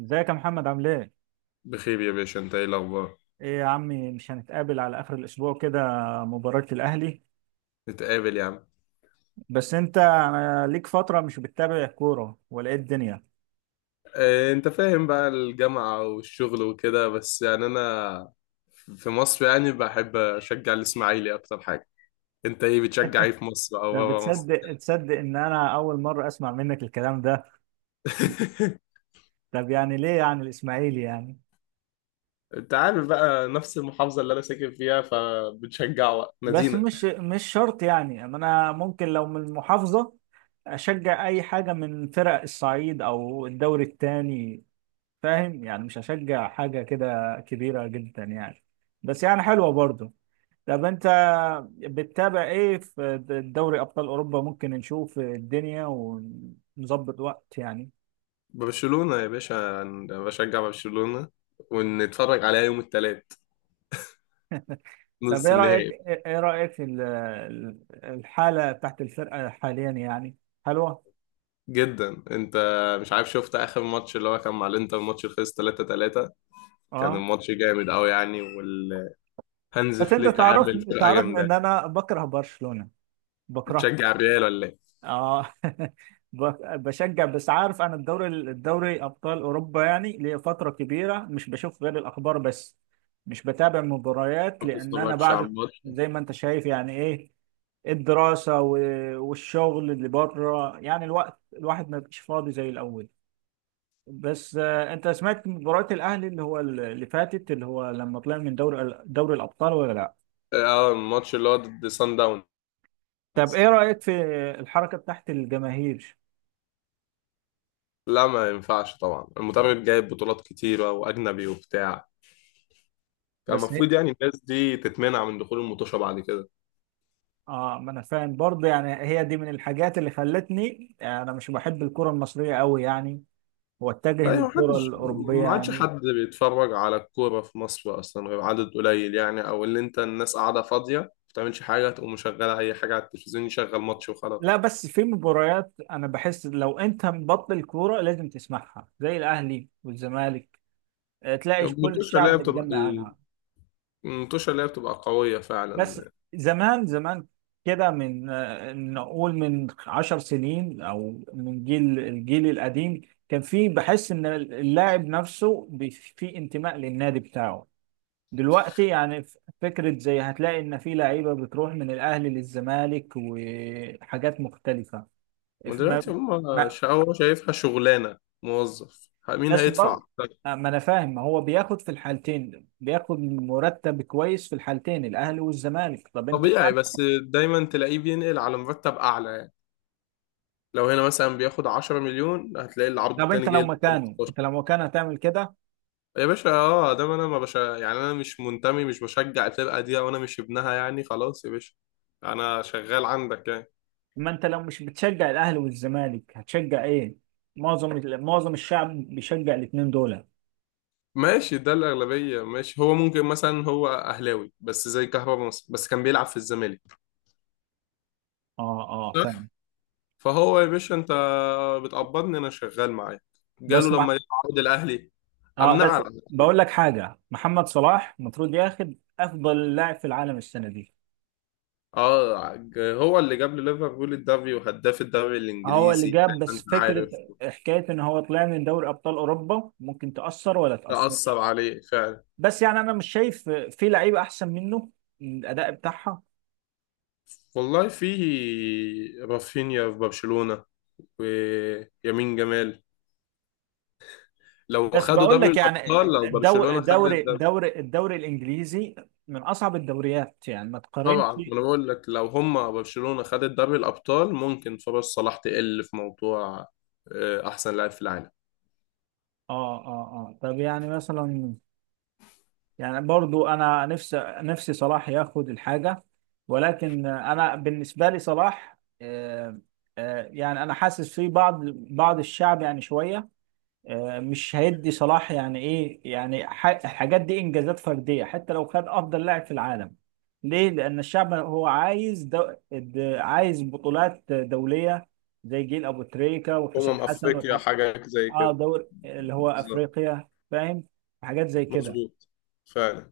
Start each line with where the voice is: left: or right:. right: ازيك يا محمد؟ عامل ايه؟
left: بخير يا باشا، انت ايه الاخبار؟
right: ايه يا عمي، مش هنتقابل على اخر الاسبوع كده؟ مباراة الاهلي.
left: نتقابل يا عم.
right: بس انت، انا ليك فترة مش بتتابع كورة ولا ايه الدنيا؟
left: اه، انت فاهم بقى، الجامعة والشغل وكده، بس يعني انا في مصر يعني بحب اشجع الاسماعيلي اكتر حاجة. انت ايه بتشجع ايه في مصر او
right: طب
left: بابا مصر؟
right: بتصدق ان انا اول مرة اسمع منك الكلام ده؟ طب يعني ليه يعني الاسماعيلي يعني؟
left: انت عارف بقى، نفس المحافظة اللي انا ساكن فيها فبتشجع بقى
right: بس
left: مدينة.
right: مش شرط، يعني انا ممكن لو من المحافظة اشجع اي حاجة من فرق الصعيد او الدوري التاني. فاهم؟ يعني مش هشجع حاجة كده كبيرة جدا يعني. بس يعني حلوة برضه. طب انت بتتابع ايه في دوري ابطال اوروبا؟ ممكن نشوف الدنيا ونظبط وقت يعني.
left: برشلونة يا باشا، انا بشجع برشلونة ونتفرج عليها يوم الثلاث،
right: طب
left: نص
right: ايه رايك،
left: النهائي.
right: في الحاله بتاعت الفرقه حاليا يعني؟ حلوه.
left: جدا. انت مش عارف شفت اخر ماتش اللي هو كان مع الانتر، ماتش اللي خلص 3-3؟ كان
right: اه،
left: الماتش جامد قوي يعني، والهانز
right: بس انت
left: فليك عامل فرقه
right: تعرفني
left: جامده
right: ان
left: يعني.
right: انا بكره برشلونه. بكرهها.
left: بتشجع الريال ولا ايه؟
right: اه. بشجع، بس عارف، انا الدوري ابطال اوروبا يعني لفتره كبيره مش بشوف غير الاخبار بس. مش بتابع مباريات،
left: ما
right: لان انا
left: بتتفرجش على
right: بعد،
left: الماتش.
right: زي ما انت شايف يعني، ايه، والشغل اللي بره، يعني الوقت الواحد ما بقاش فاضي زي الاول. بس انت سمعت مباراه الاهلي اللي هو اللي فاتت، اللي هو لما طلع من دوري الابطال ولا لا؟
left: اه، الماتش اللي هو ضد سان داونز.
right: طب ايه رايك في الحركه بتاعت الجماهير؟
left: لا، ما ينفعش طبعا، المدرب جايب بطولات كتيره واجنبي وبتاع. كان
right: بس
left: المفروض يعني الناس دي تتمنع من دخول المطوشه بعد كده.
right: اه، ما انا فاهم برضه، يعني هي دي من الحاجات اللي خلتني يعني انا مش بحب الكرة المصرية قوي، يعني واتجه
left: ايوه،
right: للكرة
left: محدش
right: الأوروبية
left: ما عادش
right: يعني.
left: حد بيتفرج على الكوره في مصر اصلا غير عدد قليل يعني، او اللي انت الناس قاعده فاضيه ما بتعملش حاجه تقوم مشغله اي حاجه على التلفزيون، يشغل ماتش وخلاص.
right: لا، بس في مباريات انا بحس لو انت مبطل الكورة لازم تسمعها، زي الاهلي والزمالك. تلاقي كل
left: المطوشه اللي هي
right: الشعب
left: بتبقى،
right: متجمع عنها.
left: المنتوشة اللي هي بتبقى قوية
right: بس
left: فعلا.
right: زمان، كده، من نقول من 10 سنين، او من الجيل القديم، كان في، بحس ان اللاعب نفسه في انتماء للنادي بتاعه. دلوقتي يعني، فكرة زي، هتلاقي إن في لعيبة بتروح من الأهلي للزمالك وحاجات مختلفة.
left: ما
right: ف- ما
left: دلوقتي هم،
right: ما
left: هو شايفها شغلانة، موظف مين
right: بس
left: هيدفع
right: برضه
left: أكتر؟
right: ما أنا فاهم. ما هو بياخد في الحالتين، بياخد مرتب كويس في الحالتين، الأهلي والزمالك. طب أنت،
left: طبيعي، بس دايما تلاقيه بينقل على مرتب أعلى يعني. لو هنا مثلا بياخد 10 مليون هتلاقي العرض التاني
right: لو
left: جاي له
right: مكانه،
left: 15.
right: هتعمل كده؟
left: يا باشا اه، ده ما انا ما بشا يعني، انا مش منتمي، مش بشجع الفرقة دي وانا مش ابنها يعني، خلاص يا باشا. انا شغال عندك يعني.
right: ما أنت لو مش بتشجع الأهلي والزمالك هتشجع إيه؟ معظم الشعب بيشجع الاتنين دول. أه.
left: ماشي، ده الأغلبية ماشي. هو ممكن مثلا هو أهلاوي بس، زي كهربا مصر بس كان بيلعب في الزمالك.
right: أه، فاهم.
left: فهو يا باشا، انت بتقبضني، انا شغال معاك، جاله
right: بس
left: لما يقعد الاهلي
right: اه،
left: امنعه
right: بس
left: على طول.
right: بقول لك حاجه: محمد صلاح المفروض ياخد افضل لاعب في العالم السنه دي.
left: اه، هو اللي جاب ليفربول الدوري، وهداف الدوري
right: هو اللي
left: الانجليزي زي
right: جاب،
left: ما
right: بس
left: انت
right: فكره،
left: عارف.
right: حكايه ان هو طلع من دوري ابطال اوروبا ممكن تاثر، ولا
left: تأثر
right: تاثر؟
left: عليه فعلا.
right: بس يعني انا مش شايف في لعيبه احسن منه من الاداء بتاعها.
left: والله، في رافينيا في برشلونة ويمين جمال، لو
right: بس
left: خدوا
right: بقول
left: دوري
right: لك يعني،
left: الابطال، لو برشلونة خدت الدوري.
right: الدوري الانجليزي من اصعب الدوريات، يعني ما تقارنش.
left: طبعا، انا بقول لك لو هم برشلونة خدت دوري الابطال ممكن فرص صلاح تقل في موضوع احسن لاعب في العالم.
right: اه. اه طب يعني مثلا، يعني برضو انا نفسي، صلاح ياخد الحاجه. ولكن انا بالنسبه لي، صلاح، يعني انا حاسس في بعض الشعب يعني شويه مش هيدي صلاح يعني. ايه يعني؟ الحاجات دي انجازات فرديه. حتى لو خد افضل لاعب في العالم، ليه؟ لان الشعب هو عايز عايز بطولات دوليه، زي جيل ابو تريكه وحسام
left: أمم
right: حسن
left: أفريقيا
right: والحاجات.
left: حاجة زي
right: اه،
left: كده.
right: دور اللي هو
left: بالظبط.
right: افريقيا، فاهم؟ حاجات زي كده.
left: مظبوط. فعلا.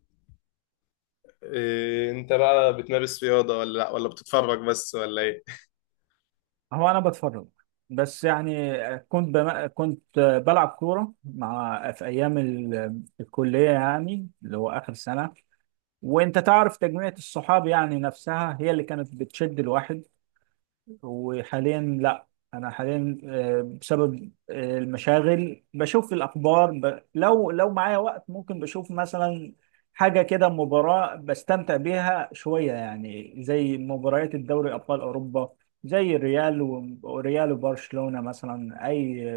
left: إيه، أنت بقى بتمارس رياضة ولا لأ، ولا بتتفرج بس ولا إيه؟
right: هو انا بتفرج، بس يعني كنت بلعب كوره مع، في ايام الكليه، يعني اللي هو اخر سنه. وانت تعرف، تجميعة الصحاب يعني نفسها هي اللي كانت بتشد الواحد. وحاليا لا، انا حاليا بسبب المشاغل بشوف الاخبار، لو معايا وقت ممكن بشوف مثلا حاجه كده، مباراه بستمتع بيها شويه، يعني زي مباريات الدوري ابطال اوروبا، زي الريال وريال وبرشلونه مثلا، اي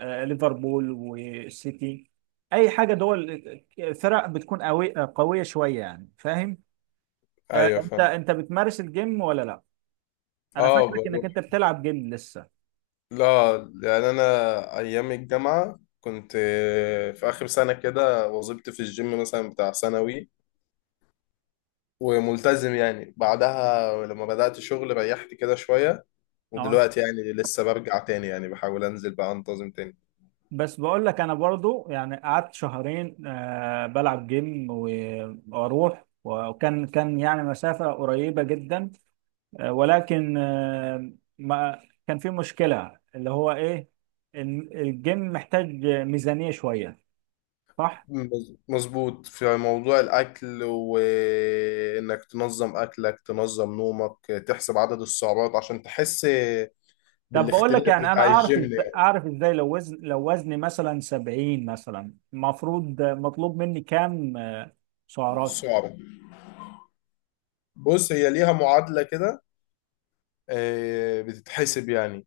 right: ليفربول والسيتي، اي حاجه دول، فرق بتكون قويه شويه يعني، فاهم؟
left: أيوه
right: انت،
left: فاهم.
right: بتمارس الجيم ولا لا؟ انا
left: أه
right: فاكرك انك
left: بروح.
right: انت بتلعب جيم لسه.
left: لا، يعني أنا أيام الجامعة كنت في آخر سنة كده وظبت في الجيم مثلا، بتاع ثانوي. وملتزم يعني. بعدها لما بدأت شغل ريحت كده شوية،
right: اه،
left: ودلوقتي يعني لسه برجع تاني يعني، بحاول أنزل بقى أنتظم تاني.
right: بس بقول لك انا برضو، يعني قعدت شهرين آه بلعب جيم واروح، وكان يعني مسافة قريبة جدا، آه، ولكن آه، ما كان في مشكلة اللي هو ايه، الجيم محتاج ميزانية شوية، صح؟
left: مظبوط في موضوع الأكل، وإنك تنظم أكلك، تنظم نومك، تحسب عدد السعرات عشان تحس
right: طب بقول لك
left: بالاختلاف
right: يعني، انا
left: بتاع
right: اعرف
left: الجيم
right: ازاي،
left: يعني.
right: لو لو وزني مثلا 70 مثلا، المفروض مطلوب مني كام سعرات؟
left: السعرات، بص هي ليها معادلة كده، بتتحسب يعني.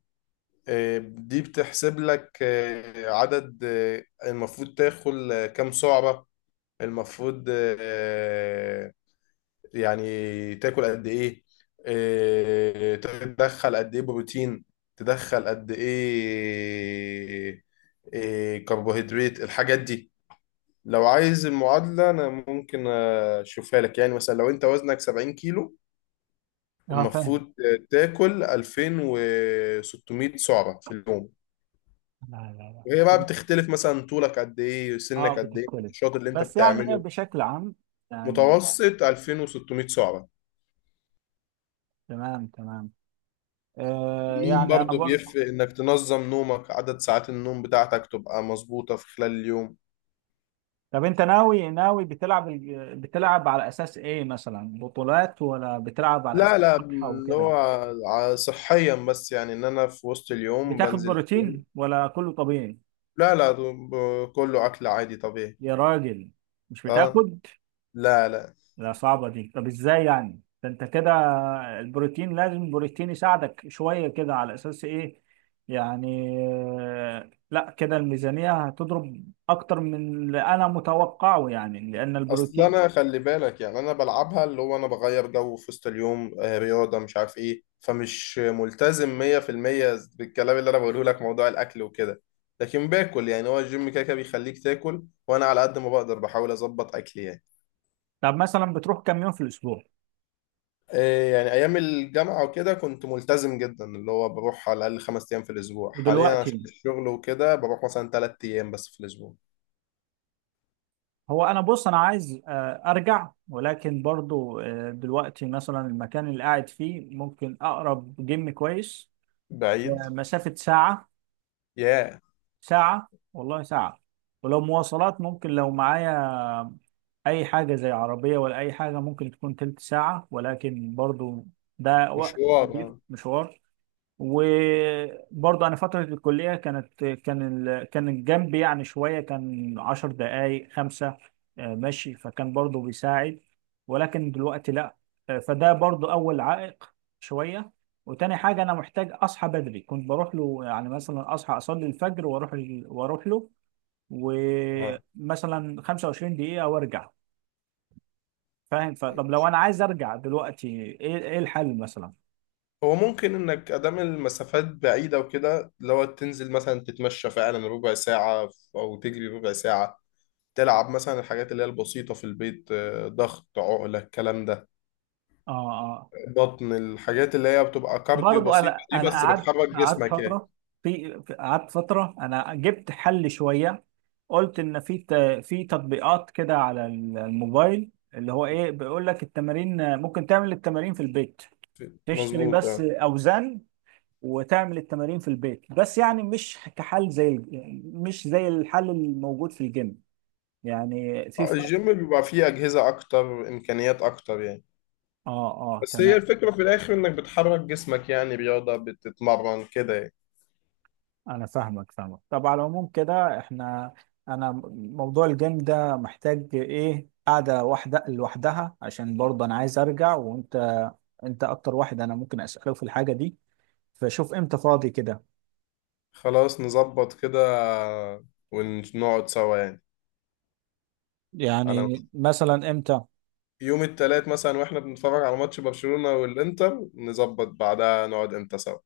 left: دي بتحسب لك عدد، المفروض تاكل كام سعرة المفروض، يعني تاكل قد ايه، تدخل قد ايه بروتين، تدخل قد ايه كربوهيدرات، الحاجات دي. لو عايز المعادلة انا ممكن اشوفها لك يعني. مثلا لو انت وزنك 70 كيلو
right: اه فاهم.
left: المفروض تاكل 2600 سعرة في اليوم.
right: لا لا
left: وهي بقى
right: لا.
left: بتختلف مثلا، طولك قد ايه،
right: اه
left: سنك قد ايه،
right: بتختلف.
left: النشاط اللي انت
right: بس يعني ايه
left: بتعمله.
right: بشكل عام يعني؟
left: متوسط 2600 سعرة.
right: تمام، تمام. آه
left: النوم
right: يعني انا
left: برضه
right: برضه.
left: بيفرق، انك تنظم نومك، عدد ساعات النوم بتاعتك تبقى مظبوطة في خلال اليوم.
right: طب انت ناوي، بتلعب بتلعب على اساس ايه، مثلا بطولات، ولا بتلعب على
left: لا
right: اساس
left: لا،
right: صحة
left: اللي
right: وكده؟
left: هو صحيا بس، يعني ان انا في وسط اليوم
right: بتاخد
left: بنزل الجيم.
right: بروتين ولا كله طبيعي؟
left: لا لا، كله اكل عادي طبيعي.
right: يا راجل، مش
left: اه.
right: بتاخد؟
left: لا لا.
right: لا، صعبة دي. طب ازاي يعني؟ ده انت كده البروتين، لازم البروتين يساعدك شوية. كده على اساس ايه يعني؟ لا كده الميزانية هتضرب اكتر من اللي انا متوقعه يعني، لان
left: اصل
right: البروتين.
left: انا خلي بالك يعني، انا بلعبها اللي هو انا بغير جو في وسط اليوم، رياضه مش عارف ايه، فمش ملتزم 100% بالكلام اللي انا بقوله لك، موضوع الاكل وكده. لكن باكل يعني، هو الجيم كده كده بيخليك تاكل، وانا على قد ما بقدر بحاول اظبط اكلي يعني.
right: طب مثلا بتروح كام يوم في الاسبوع؟
left: يعني ايام الجامعه وكده كنت ملتزم جدا، اللي هو بروح على الاقل خمس ايام في الاسبوع. حاليا
right: ودلوقتي،
left: عشان الشغل وكده بروح مثلا ثلاث ايام بس في الاسبوع.
right: هو انا بص، انا عايز ارجع، ولكن برضو دلوقتي مثلا المكان اللي قاعد فيه، ممكن اقرب جيم كويس
left: بعيد.
right: مسافة ساعة.
left: ياه.
right: ساعة، والله ساعة. ولو مواصلات، ممكن لو معايا أي حاجة زي عربية ولا أي حاجة ممكن تكون تلت ساعة، ولكن برضو ده وقت
left: مشوار،
right: كبير،
left: اه.
right: مشوار. وبرضه انا فتره الكليه، كان الجنب يعني شويه، كان 10 دقائق، خمسه مشي، فكان برضه بيساعد. ولكن دلوقتي لا. فده برضه اول عائق شويه. وتاني حاجه، انا محتاج اصحى بدري. كنت بروح له يعني، مثلا اصحى اصلي الفجر واروح له،
left: آه.
right: ومثلا 25 دقيقه وارجع. فاهم؟ فطب لو انا عايز ارجع دلوقتي، ايه، الحل مثلا؟
left: هو ممكن انك ادام المسافات بعيده وكده لو تنزل مثلا تتمشى فعلا ربع ساعه، او تجري ربع ساعه، تلعب مثلا الحاجات اللي هي البسيطه في البيت، ضغط، عقله، الكلام ده،
right: اه
left: بطن، الحاجات اللي هي بتبقى كارديو
right: برضو
left: بسيطه
right: انا،
left: دي، بس بتحرك
right: قعدت
left: جسمك يعني.
right: فتره، قعدت فتره، انا جبت حل شويه. قلت ان في في تطبيقات كده على الموبايل اللي هو ايه، بيقول لك التمارين، ممكن تعمل التمارين في البيت، تشتري
left: مظبوط.
right: بس
left: آه.
right: اوزان وتعمل التمارين في البيت. بس يعني مش كحل زي مش زي الحل الموجود في الجيم، يعني في فرق.
left: الجيم بيبقى فيه اجهزه اكتر، امكانيات اكتر يعني.
right: اه. اه
left: بس
right: تمام.
left: هي الفكره في الاخر انك بتحرك جسمك يعني، رياضه، بتتمرن كده يعني.
right: انا فاهمك، طب على العموم كده احنا، انا موضوع الجيم ده محتاج ايه، قاعده واحده لوحدها، عشان برضه انا عايز ارجع، وانت اكتر واحد انا ممكن اساله في الحاجه دي. فشوف امتى فاضي كده.
left: خلاص نظبط كده ونقعد سوا يعني. على
right: يعني مثلا امتى؟
left: يوم التلات مثلا واحنا بنتفرج على ماتش برشلونة والإنتر نظبط، بعدها نقعد امتى سوا.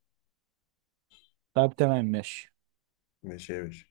right: طب تمام، ماشي.
left: ماشي يا باشا.